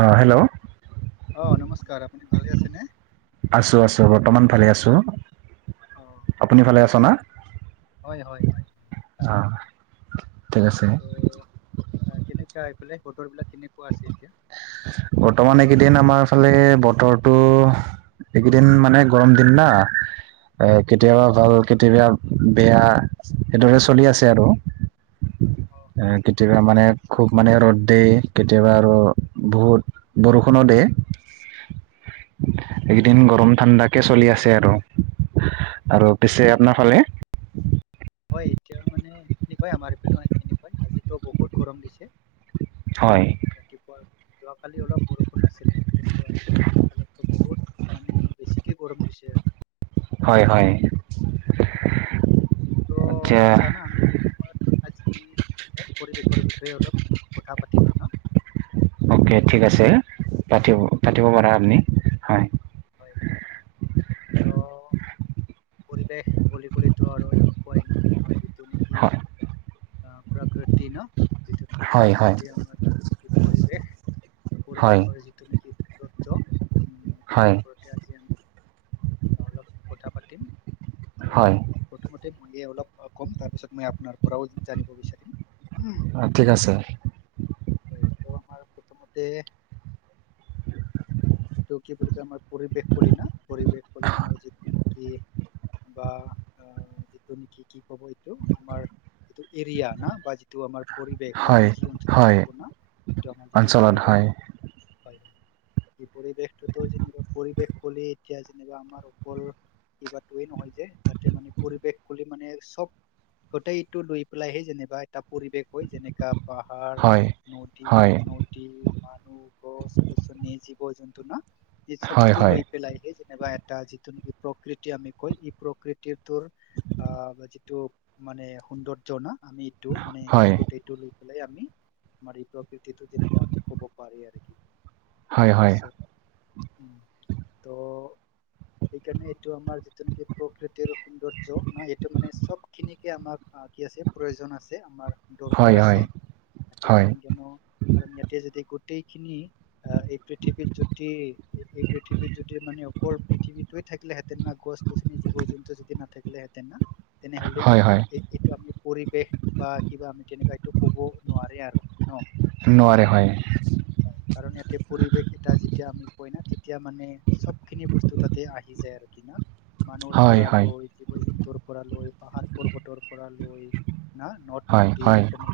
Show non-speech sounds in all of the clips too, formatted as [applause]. অ' hello! অ' নমস্কাৰ! আপুনি ভালে আছেনে? আছো আছো বৰ্তমান ভালে আছো। অ' আচ্ছা হয় হয় হয়, অ ভালে আ ঠিক আছে। অ' কেনেকা এইফালে বতৰবিলাক কেনেকুৱা আছে এতিয়া? বৰ্তমান এইকেইদিন আমাৰ ফালে বতৰটো। এইকেইদিন মানে গৰম দিন না? হয় আ' কেতিয়াবা ভাল, কেতিয়াবা বেয়া, সেইদৰে চলি আছে আৰু। অ এ কেতিয়াবা মানে খুব মানে ৰ'দ দিয়ে। কেতিয়াবা আৰু বহুত বৰষুণো দেয়ে। এইকেইদিন গৰম-ঠাণ্ডাকে চলি আছে আৰু। আৰু পিছে, আপোনাৰ ফালে? হয়, এতিয়া মানে সেনেকুৱাই আমাৰ এইপিনেও সেনেকুৱাই। আজিতো বহুত গৰম দিছে। হয়'! মানে ৰাতিপুৱা যোৱাকালি অলপ বৰষুণ আছিলে। কিন্তু আজি [unintelligible] বহুত মানে বেছিকে গৰম দিছে আ। হয় হয়। ত' আচ্ছা আটচ্ছা না আমি এই সময়ত আজি পৰিৱেশৰ বিষয়ে অলপ কথা পাতিম আৰু ন'? অ'কে ঠিক আছে! পাতিব অ পাতিব পাৰা আপুনি হয়। হয়। ত' পৰিৱেশ বুলি কলেতো আৰু এনেকুৱাই ন' আমাৰ যিটো নেকি হয় অ' প্ৰকৃতি ন'। যিটো নেকি হয় হয় প্ৰাকৃতি আমাৰ যিটো নেকি পৰিৱেশ। হয় পৰিৱেশৰ যি যিটো নেকি সৌন্দৰ্য। উম, হয় ইয়াৰ ওপৰতে আজি আমি অলপ কথা পাতিম। ত' হয় প্ৰথমতে মই অলপ কম, তাৰপিছত মই আপোনাৰ পৰাও জানিব বিচাৰিম। অ' ঠিক আছে। হয়, এইটো আমাৰ প্ৰথমতে এইটো কি বুলি কয় আমাৰ পৰিৱেশ কলি না পৰিৱেশ কলি আমাৰ যিটো কি বা অ' যিটো নেকি কি ক'ব এইটো আমাৰ এইটো এৰিয়া ন বা যিটো আমাৰ পৰিৱেশ বা হয় আমি যি অঞ্চলত হয় থাকো ন' এইটো আমাৰ যিটো অঞ্চলত পৰিৱেশ। হয় হয়, হয় এই পৰিৱেশটোতো যেনিবা পৰিৱেশ ক'লে এতিয়া যেনিবা আমাৰ অকল কিবাটোয়ে নহয় যে, তাতে মানে পৰিৱেশ বুলি মানে চব গোটেই এটো লৈ পেলাইহে যেনিবা এটা পৰিৱেশ হয়, যেনেকা পাহাৰ হয় হয় নদী-নদ মানুহ গছ-গছনী জীৱ-জন্তু ন হয় টো হয় লৈ পেলাইহে যেনিবা এটা যিটো নেকি প্ৰকৃতি আমি কয়, ই প্ৰকৃতিটোৰ আহ, যিটো মানে সৌন্দৰ্য্য না, আমি এইটো মানে হয় গোটেইটো লৈ পেলাই আমি আমাৰ এই প্ৰকৃতিতটো যেনেকুৱা আমি ক'ব পাৰে আৰু কি হয় হয় তাৰপিছত উম, ত সেইকাৰণে এইটো আমাৰ যিটো নেকি প্ৰকৃতিৰ সৌন্দৰ্য ন? এইটো মানে চব খিনিকে আমাক আহ, কি আছে? প্ৰয়োজন আছে আমাৰ। হয় দৰকাৰ আছে, হয় ইয়াতে হয় কাৰণ কিয়নো কাৰণ ইয়াতে যদি গোটেইখিনি আহ, এই পৃথিৱীৰ যদি এই পৃথিৱী পৃথিৱীত যদি মানে অকল পৃথিৱীটোৱে থাকিলে হেঁতেন না গছ-গছনি, জীৱ-জন্তু যদি নাথাকিলে হেঁতেন না তেনেহ'লে হয় এ হয় এইটো এইট এইটো আমি পৰিৱেশ বা কিবা আমি তেনেকুৱা এইটো ক'ব নোৱাৰে আৰু নহ? নোৱাৰে কাৰণ হয় হয় কাৰণ ইয়াতে পৰিৱেশ এটা যেতিয়া আমি কয় না তেত তেতিয়া মানে চব খিনি বস্তু তাতে আহি যায় আৰু কি না, মানুহৰ হয় পৰা হয় লৈ জীৱ-জন্তুৰ পৰা লৈ, পাহাৰ-পৰ্বতৰ পৰা লৈ, না নদ হয় নদী হয় পেনে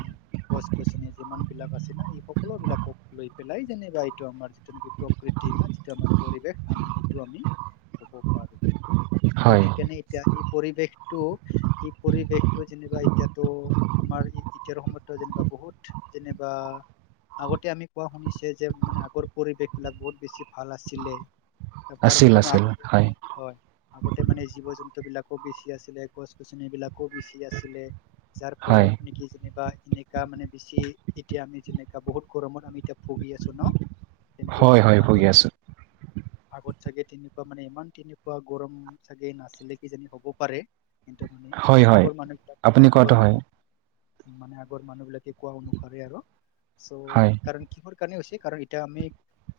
গছ-গছনি যিমান বিলাক আছে না, এই সকলো বিলাকক লৈ পেলাই যেনিবা এইটো আমাৰ যিটো নেকি প্ৰকৃতি না, যিটো আমাৰ পৰিৱেশ আমি সেইটো আমি ক'ব পাৰো। তো হয় সেইকাৰণে, এতিয়া এই পৰিৱেশটো এই পৰিৱেশটো যেনিবা এতিয়াতো, আমাৰ এই তেতিয়াৰ সময়টো যেনিবা বহুত যেনিবা আগতে আমি কোৱা শুনিছে যে, মানে আগৰ পৰিৱেশ বিলাক বহুত বেছি ভাল আছিলে, কাৰণ আছিল কিয়নো আছিল আগতে মানে হয় আগতে মানে জীৱ-জন্তুবিলাকো বেছি আছিলে, গছ-গছনিবলাকো বেছি আছিলে। যাৰ হয় ফলত কি যেনিবা এনেকা মানে, বেছি এতিয়া আমি যেনেকা বহুত গৰমত আমি এতিয়া ভুগি আছো ন? কিন্তু, হয় মানে হয় ভুগি আগত আছোঁ আগত চাগে তেনেকুৱা মানে, ইমান তেনেকুৱা গৰম চাগে নাছিলে কিজানি হ'ব পাৰে। কিন্তু, মানে হয় হয় আগৰ মানুহবিলাক আপুনি কোৱাটো আগৰ হয় মানুহ মানে আগৰ মানুহ বিলাকে কোৱা অনুসাৰে আৰু চ' হয় সেইকাৰণে কিহৰ কাৰণে হৈছে? কাৰণ এতিয়া আমি,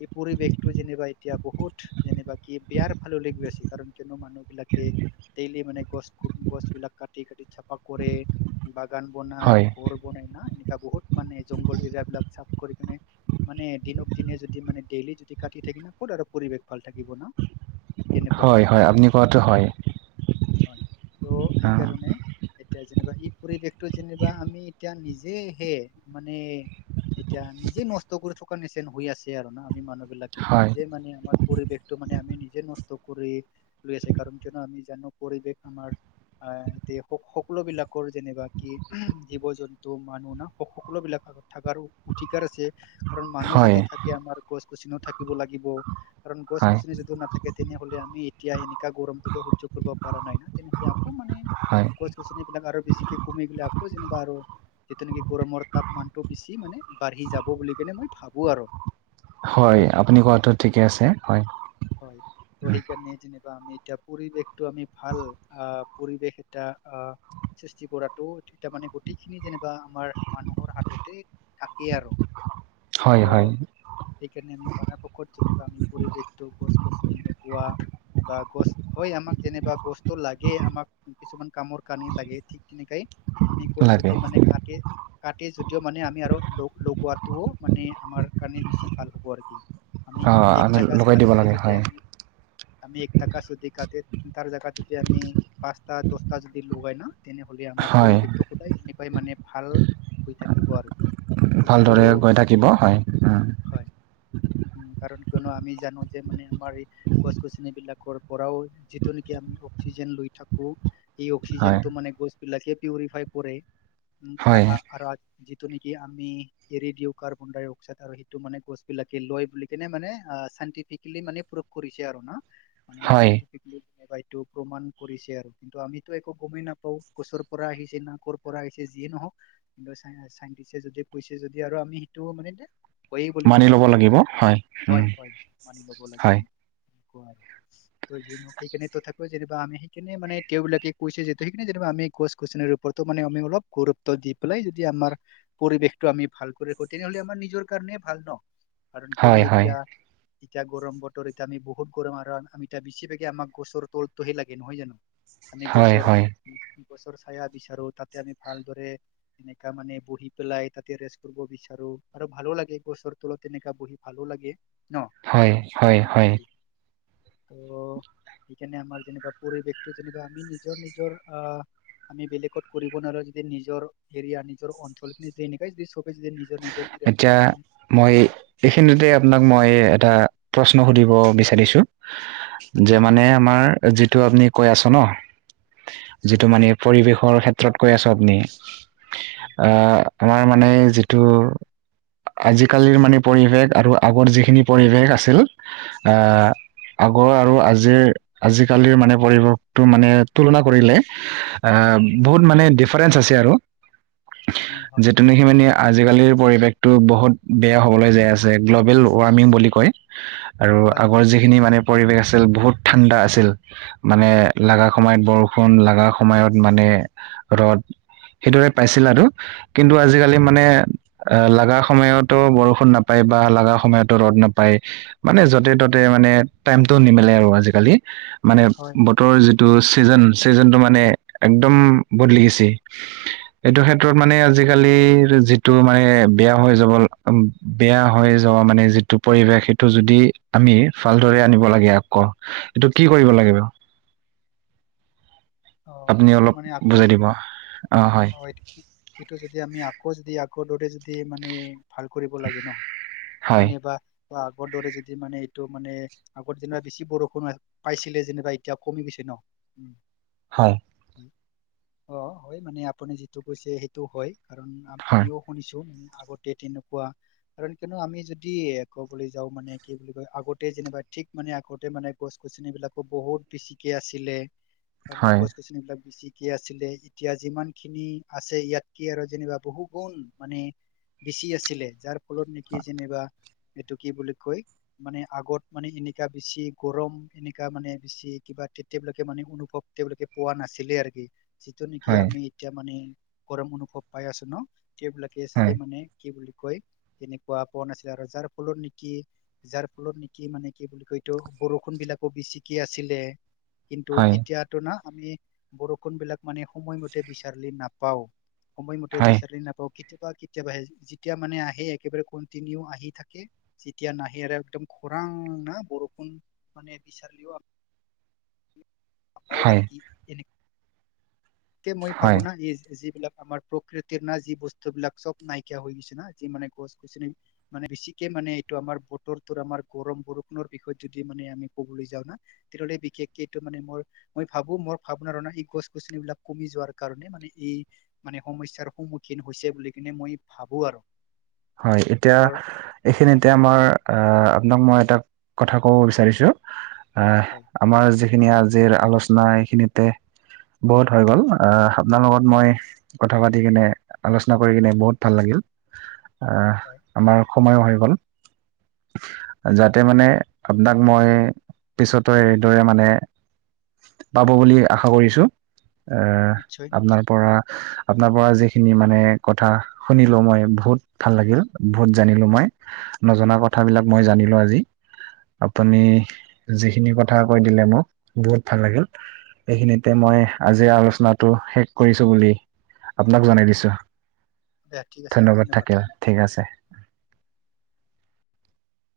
এই পৰিৱেশ টো যেনিবা এতিয়া বহুত যেনিবা, কি বেয়াৰ ফাললৈ গৈ আছে কাৰণ কিয়নো মানুহবিলাকে ডেইলি মানে, গছ- গ -গছ বিলাক কাটি, কাটি চাফা কৰে। বাগান বনাই, হয় ঘৰ বনাই না, এনেকা বহুত মানে জংঘগল এৰিয়াবিলাক চাফ কৰি কেনে, মানে দিনক দিনে যদি মানে ডেইলি যদি কাটি থাকিলে ক'ত আৰু পৰিৱেশ ভাল থাকিব ন? হয়, হয়, আপুনি কোৱাটো হয়। হয় ত অ, সেইকাৰণে এতিয়া যেনিবা, ই পৰিৱেশটো যেনিবা আমি এতিয়া নিজেই সে, মানে এতিয়া, নিজে নষ্ট কৰি থকা নিচিন হৈ আছে আৰু না আমি মানুহ বিলাক হয় নিজে মানে, আমাৰ পৰিৱেশটো মানে আমি, নিজে নষ্ট কৰি লৈ আছে, কাৰণ জনে আমি জানো পৰিৱেশ আমাৰ আই, তি সক সকলো বিলাকৰ যেনেবা কি, জীৱ-জন্তু মানুহ ন সক সকলো বিলাকক থাকাৰো অধিকাৰ আছে, কাৰণ মানুহ হয় যদি থাকে, আমাৰ গছ-গছনিও থাকিব লাগিব। কাৰণ হয় গছ-গছনি যদিও নাথাকে, তেনেহ'লে আমি এতিয়া, এনেকা গৰমটোকে সহ্য কৰিব পাৰা নাই না। তেনেহ'লে আকৌ মানে, হয় গছ-গছনি বিলাক আৰু বেছিকে কমি গ'লে, আকৌ যেনিবা আৰু যিটো নিকি গৰমৰ তাপমানটো, বেছি মানে বাঢ়ি যাব বুলি কেনে মই ভাবোঁ আৰু ত' হয় আপুনি কোৱাটো ঠিকে আছে, হয়। হয় তো উম, সেইকাৰণে, যেনিবা আমি এতিয়া পৰিৱেশটো আমি ভাল আ পৰিৱেশ এটা আ সৃষ্টি কৰাটো তাৰমানে গোটেইখিনি যেনিবা আমাৰ মানুহৰ হাততে থাকেই আৰ হয় ত' হয় সেইকাৰণে আমি পৰাপক্ষত যেনিবা আমি পৰিৱেশ টো গছ গছনি লগোৱা বা গছ হয় আমাক যেনিবা গছটো লাগে আমাক কিছুমান কামৰ কানে লাগে কি তেনেকাই আমি গছ লাগে যদি মানে কাতে কাটে যদিও মানে আমি আৰু ল লগোৱাটোও মানে আমাৰ কাৰণে বেছি ভাল হ'ব আৰ কি আমি অঁ আমি একটা গাছ লগাই দিব কাটিলে লাগে হয় [unintelligible] আমি একটা গাছ যদি কাটে তাৰ জাগাত যদি আমি পাঁচটা দছটা যদি লগাই ন তেনেহলে আমাৰ হয় পৰিৱেশটো সদায় এনেকুৱাই মানে ভাল হৈ থাকিব আৰু কি কিন্তু ভালদৰে হৈ থাকিব হয় উ হয় উম কাৰণ কিয়নো আমি জানো যে মানে আমাৰ এই গছ গছনি বিলাকৰ পৰাও যিটো নিকি আমি অক্সিজেন লৈ থাক কো এই অক্সিজেন হয় টো মানে গছ বিলাক পিঅৰিফাই কৰে আ হয় আ আ আৰ আজ যিটো নিকি আমি এৰি দিও কাৰ্বন ডাই অক্সাইড আৰু সেইটো মানে গছবিলাকে লৈ বুলি কেনে মানে আ চাইণ্টিফিক বুলি মানে প্ৰভ কৰিছে আৰু ন মানে হয় চাইণ্টিফিক বু হয়টো প্ৰমাণ কৰিছে আৰু কিন্তু আমিতো একো গমেই নাপাও গছৰ পৰা আহিছে না' কৰ কৰ পৰা আহিছে যিয়ে নহওক কিন্তু চাই চাইটিষ্টে যদি কৈছে যদি আৰু আমি সেইটোঅ মানে হয়েই বুলি ভা মানি ল'ব ভাবি লাগিব লৈছোঁ হয় উম, হয় মানি লব লাগিব হয় এনেকুৱা ত যিয়ে নহক সেইকাণে তথা ত যেনেবা আমি সেইকেনে মানে তেওলোকে কৈছে যেতে সেইকেনে যে আমি গছ গছনিৰ ওপৰতো মানে আমি অলপ গুৰুত্ ত দি পেলাই যদি আমাৰ পৰিৱেশটো আমি ভাল কৰি ৰাখো তেনেহ'লে আমাৰ নিজৰ কাৰণে ভাল ন কাৰণ হয় কিয়নো হয় এতিয়া এতিয়া গৰম বতৰ এতিয়া আমি বহুত গৰম আৰু আমি এতিয়া বেছভাগে আমাক গছৰ তলটোহে লাগে নহয় জানো আমি হয় গছৰ হয় গছৰ চায়া বিচাৰো তাতে আমি ভালদৰে তেনেকা মানে বহি পেলাই তাতে ৰেষ্ট কৰিব বিচাৰো আৰু ভালো লাগে গছৰ তলত তেনেকা বহি ভালো লাগে ন হয় হয় তেনেকুৱা হয় আৰু কি ত সেই কাৰণে আমাৰ যেনিবা পৰিৱেশটো যেনিবা আমি নিজৰ নিজৰ আ আমি বেলেগত কৰিব নোৱাৰো যদি নিজৰ এৰিয়া নিজৰ অঞ্চলখিনি যেনেকৈ যে চবেই নিজৰ নিজৰ এৰিয়া এতিয়া মই এইখিনিতে আপোনাক মই এটা প্ৰশ্ন সুধিব বিচাৰিছো- যে আচ্ছা মানে আমাৰ যিটো আপুনি কৈ আছে ন' যিটো মানে পৰিৱেশৰ ক্ষেত্ৰত কৈ আছে আপনি আ্ মই মানে যি তো, আজিকালিৰ মানে পৰিৱেশ আৰু আগৰ যিখিনি পৰিৱেশ আছিল আহ্ হয় আগৰ আৰু আজিৰ আজিকালিৰ মানে পৰিৱেশটো মানে তুলনা কৰিলে, আহ্ বহুত মানে ডিফাৰেঞ্চ আছে আৰু। উম হয় যে তুমি [unintelligible] আজিকালিৰ পৰিৱেশটো বহুত বেয়া হ'বলৈ যাই আছে, গ্ল'বেল ৱাৰ্মিং বুলি কয়। আৰু হয় আগৰ হয় যিখিনি মানে পৰিৱেশ আছিল বহুত ঠাণ্ডা আছিল। মানে লাগা সময়ত বৰষুণ লাগা সময়ত মানে ৰ'দ সেইটোহেত পাইছিল আৰু, কিন্তু আজি-কালি মা হয় মানে অ লাগা সময়তো বৰষুণ নাপায় বা লগা সময়তো ৰ'দ নাপায় মানে য'তে ত'তে মানে টাইমটো নিমিলে আৰু আজিকালি, মানে হয় ব তৰ যিটো ছিজন, চিজনটো মানে একদম বদলি গিছি। এইটো ক্ষেত্ৰত মানে আজিকালিৰ যিটো মানে বেয়া হৈ যাব বেয়া হৈ যোৱা মানে যিটো পৰিৱেশ সেইটো যদি আমি ভালদৰে আনিব লাগে আকৌ, এইটো কি কৰিব লাগিব? অ্ঁ আপুনি এইটো অলপ মানে বুজাই আকৌ- দিব অ হয় [unintelligible] এইটো যদি আমি আকৌ যদি আগৰ দৰে যদি মানে ভাল কৰিব লাগে ন, হয় মানে বা আগৰ দৰে যদি মানে এইটো মানে আগৰ দিনা বেছি বৰষুণ হয় পাইছিলে যেনিবা এতিয়া কমি গৈছে ন'। হয়। অঁ হয় মানে আপুনি যিটো কৈছে সেইটো হয়। কাৰণ হয় আমিও শুনিছো, আগতে তেনেকুৱা কাৰণ কিয়নো আমি যদি ক'বলৈ যাওঁ মানে কি বুলি কয় আগতে যেনিবা ঠিক মানে আগতে মানে গছ-গছনিবিলাকো বহুত বেছিকে আছিলে, কাৰণ হয় গছ-গছনি বিলাক ছিকে আছিলে এতিয়া যিমান খিনি আছে ইয়াত কি আৰু যেনিবা বহু গুণ মানে বেচি আছিলে যাৰ ফলত নেকি যেনিবা এইটো কি বুলি কয় মানে আগত মানে এনেকা বেছি গৰম এনেকা মানে বেছি কিবা তেওঁলোকে মানে অনুভৱ তেওঁলোকে পোৱা নাছিলে আৰু কি, যেতিয়া নেকি হয় আমি এতিয়া মানে গৰম অনুভৱ পাই আছো ন তেওলাকে হয় চাগে মানে কি বুলি কয়- তেনেকুৱা পোৱা নাছিলে আৰু যাৰ ফলত নেকি যাৰ ফলত নেকি মানে কি বুলি কয় এটো- বৰষুণ বিলাকো বেচিকে আছিলে। কিন্তু হয় এতিয়াতো না আমি বৰষুণ বিলাক মানে সময়মতে বিচাৰিলে নাপাওঁ। সময়মতে হয় বিচাৰি নাপাওঁ কেতিয়াবা কেতিয়াবা আহে যেতিয়া মানে আহে একেবাৰে কন্টিনিউ আহি থাকে। যেতিয়া নাহে আৰু একদম খৰাং না বৰষুণ মানে বিচাৰলেও আৰু [unintelligible] হয় কি এনে কে মই ভাবো হয় না এই যিবিলাক আমাৰ প্ৰকৃতিৰ না যি বস্তুবিলাক চব নাইকিয়া হৈ গৈছে না' যি মানে গছ-গছনি মানে বেছিকে মানে এইটো আমাৰ বতৰটোৰ আমাৰ গৰম বৰষুণৰ বিষয়ত যদি মানে আমি ক'বলৈ যাওঁ না তেতিয়াহ'লে বিশেষকে এইটো মানে মোৰ, ম ভাবো মই ভাবনাৰনা এই গছ-গছনিবলাক কমি যোৱাৰ কাৰণে মানে এই মানে সমস্যাৰ সন্মুখীন হৈছে বুলি কিনে মই ভাবো আৰু। হয়, এতিয়া মোৰ এইখিনিতে আমাৰ আহ আপোনাক মই এটা কথা ক'ব বিচাৰিছোঁ হয় আহ আমাৰ যিখিনি আজিৰ আলোচনা এইখিনিতে বহুত হৈ গ'ল, আহ আপোনাৰ লগত মই কথা পাতি কিনে আলোচনা কৰি কিনে বহুত ভাল লাগিল। আহ হয় আমাৰ সময়ো হৈ গ'ল, হয় যাতে মানে আপোনাক মই পিছতো এইদৰে মানে পাব বুলি আশা কৰিছো, এহ নিশ্চয় আপোনাৰ নিশ্চয় পৰা আপোনাৰ পৰা যিখিনি মানে কথা শুনিলো মই বহুত ভাল লাগিল বহুত জানিলো মই নজনা কথাবিলাক মই জানিলো আজি। আপুনি হয় যিখিনি কথা কৈ দিলে মোক, বহুত ভাল লাগিল। এইখিনিতে মই আজিৰ আলোচনাটো শেষ কৰিছো বুলি আপোনাক জনাই দিছো। দিয়া ঠিক আছে ধন্যবাদ। ঠিক আছে।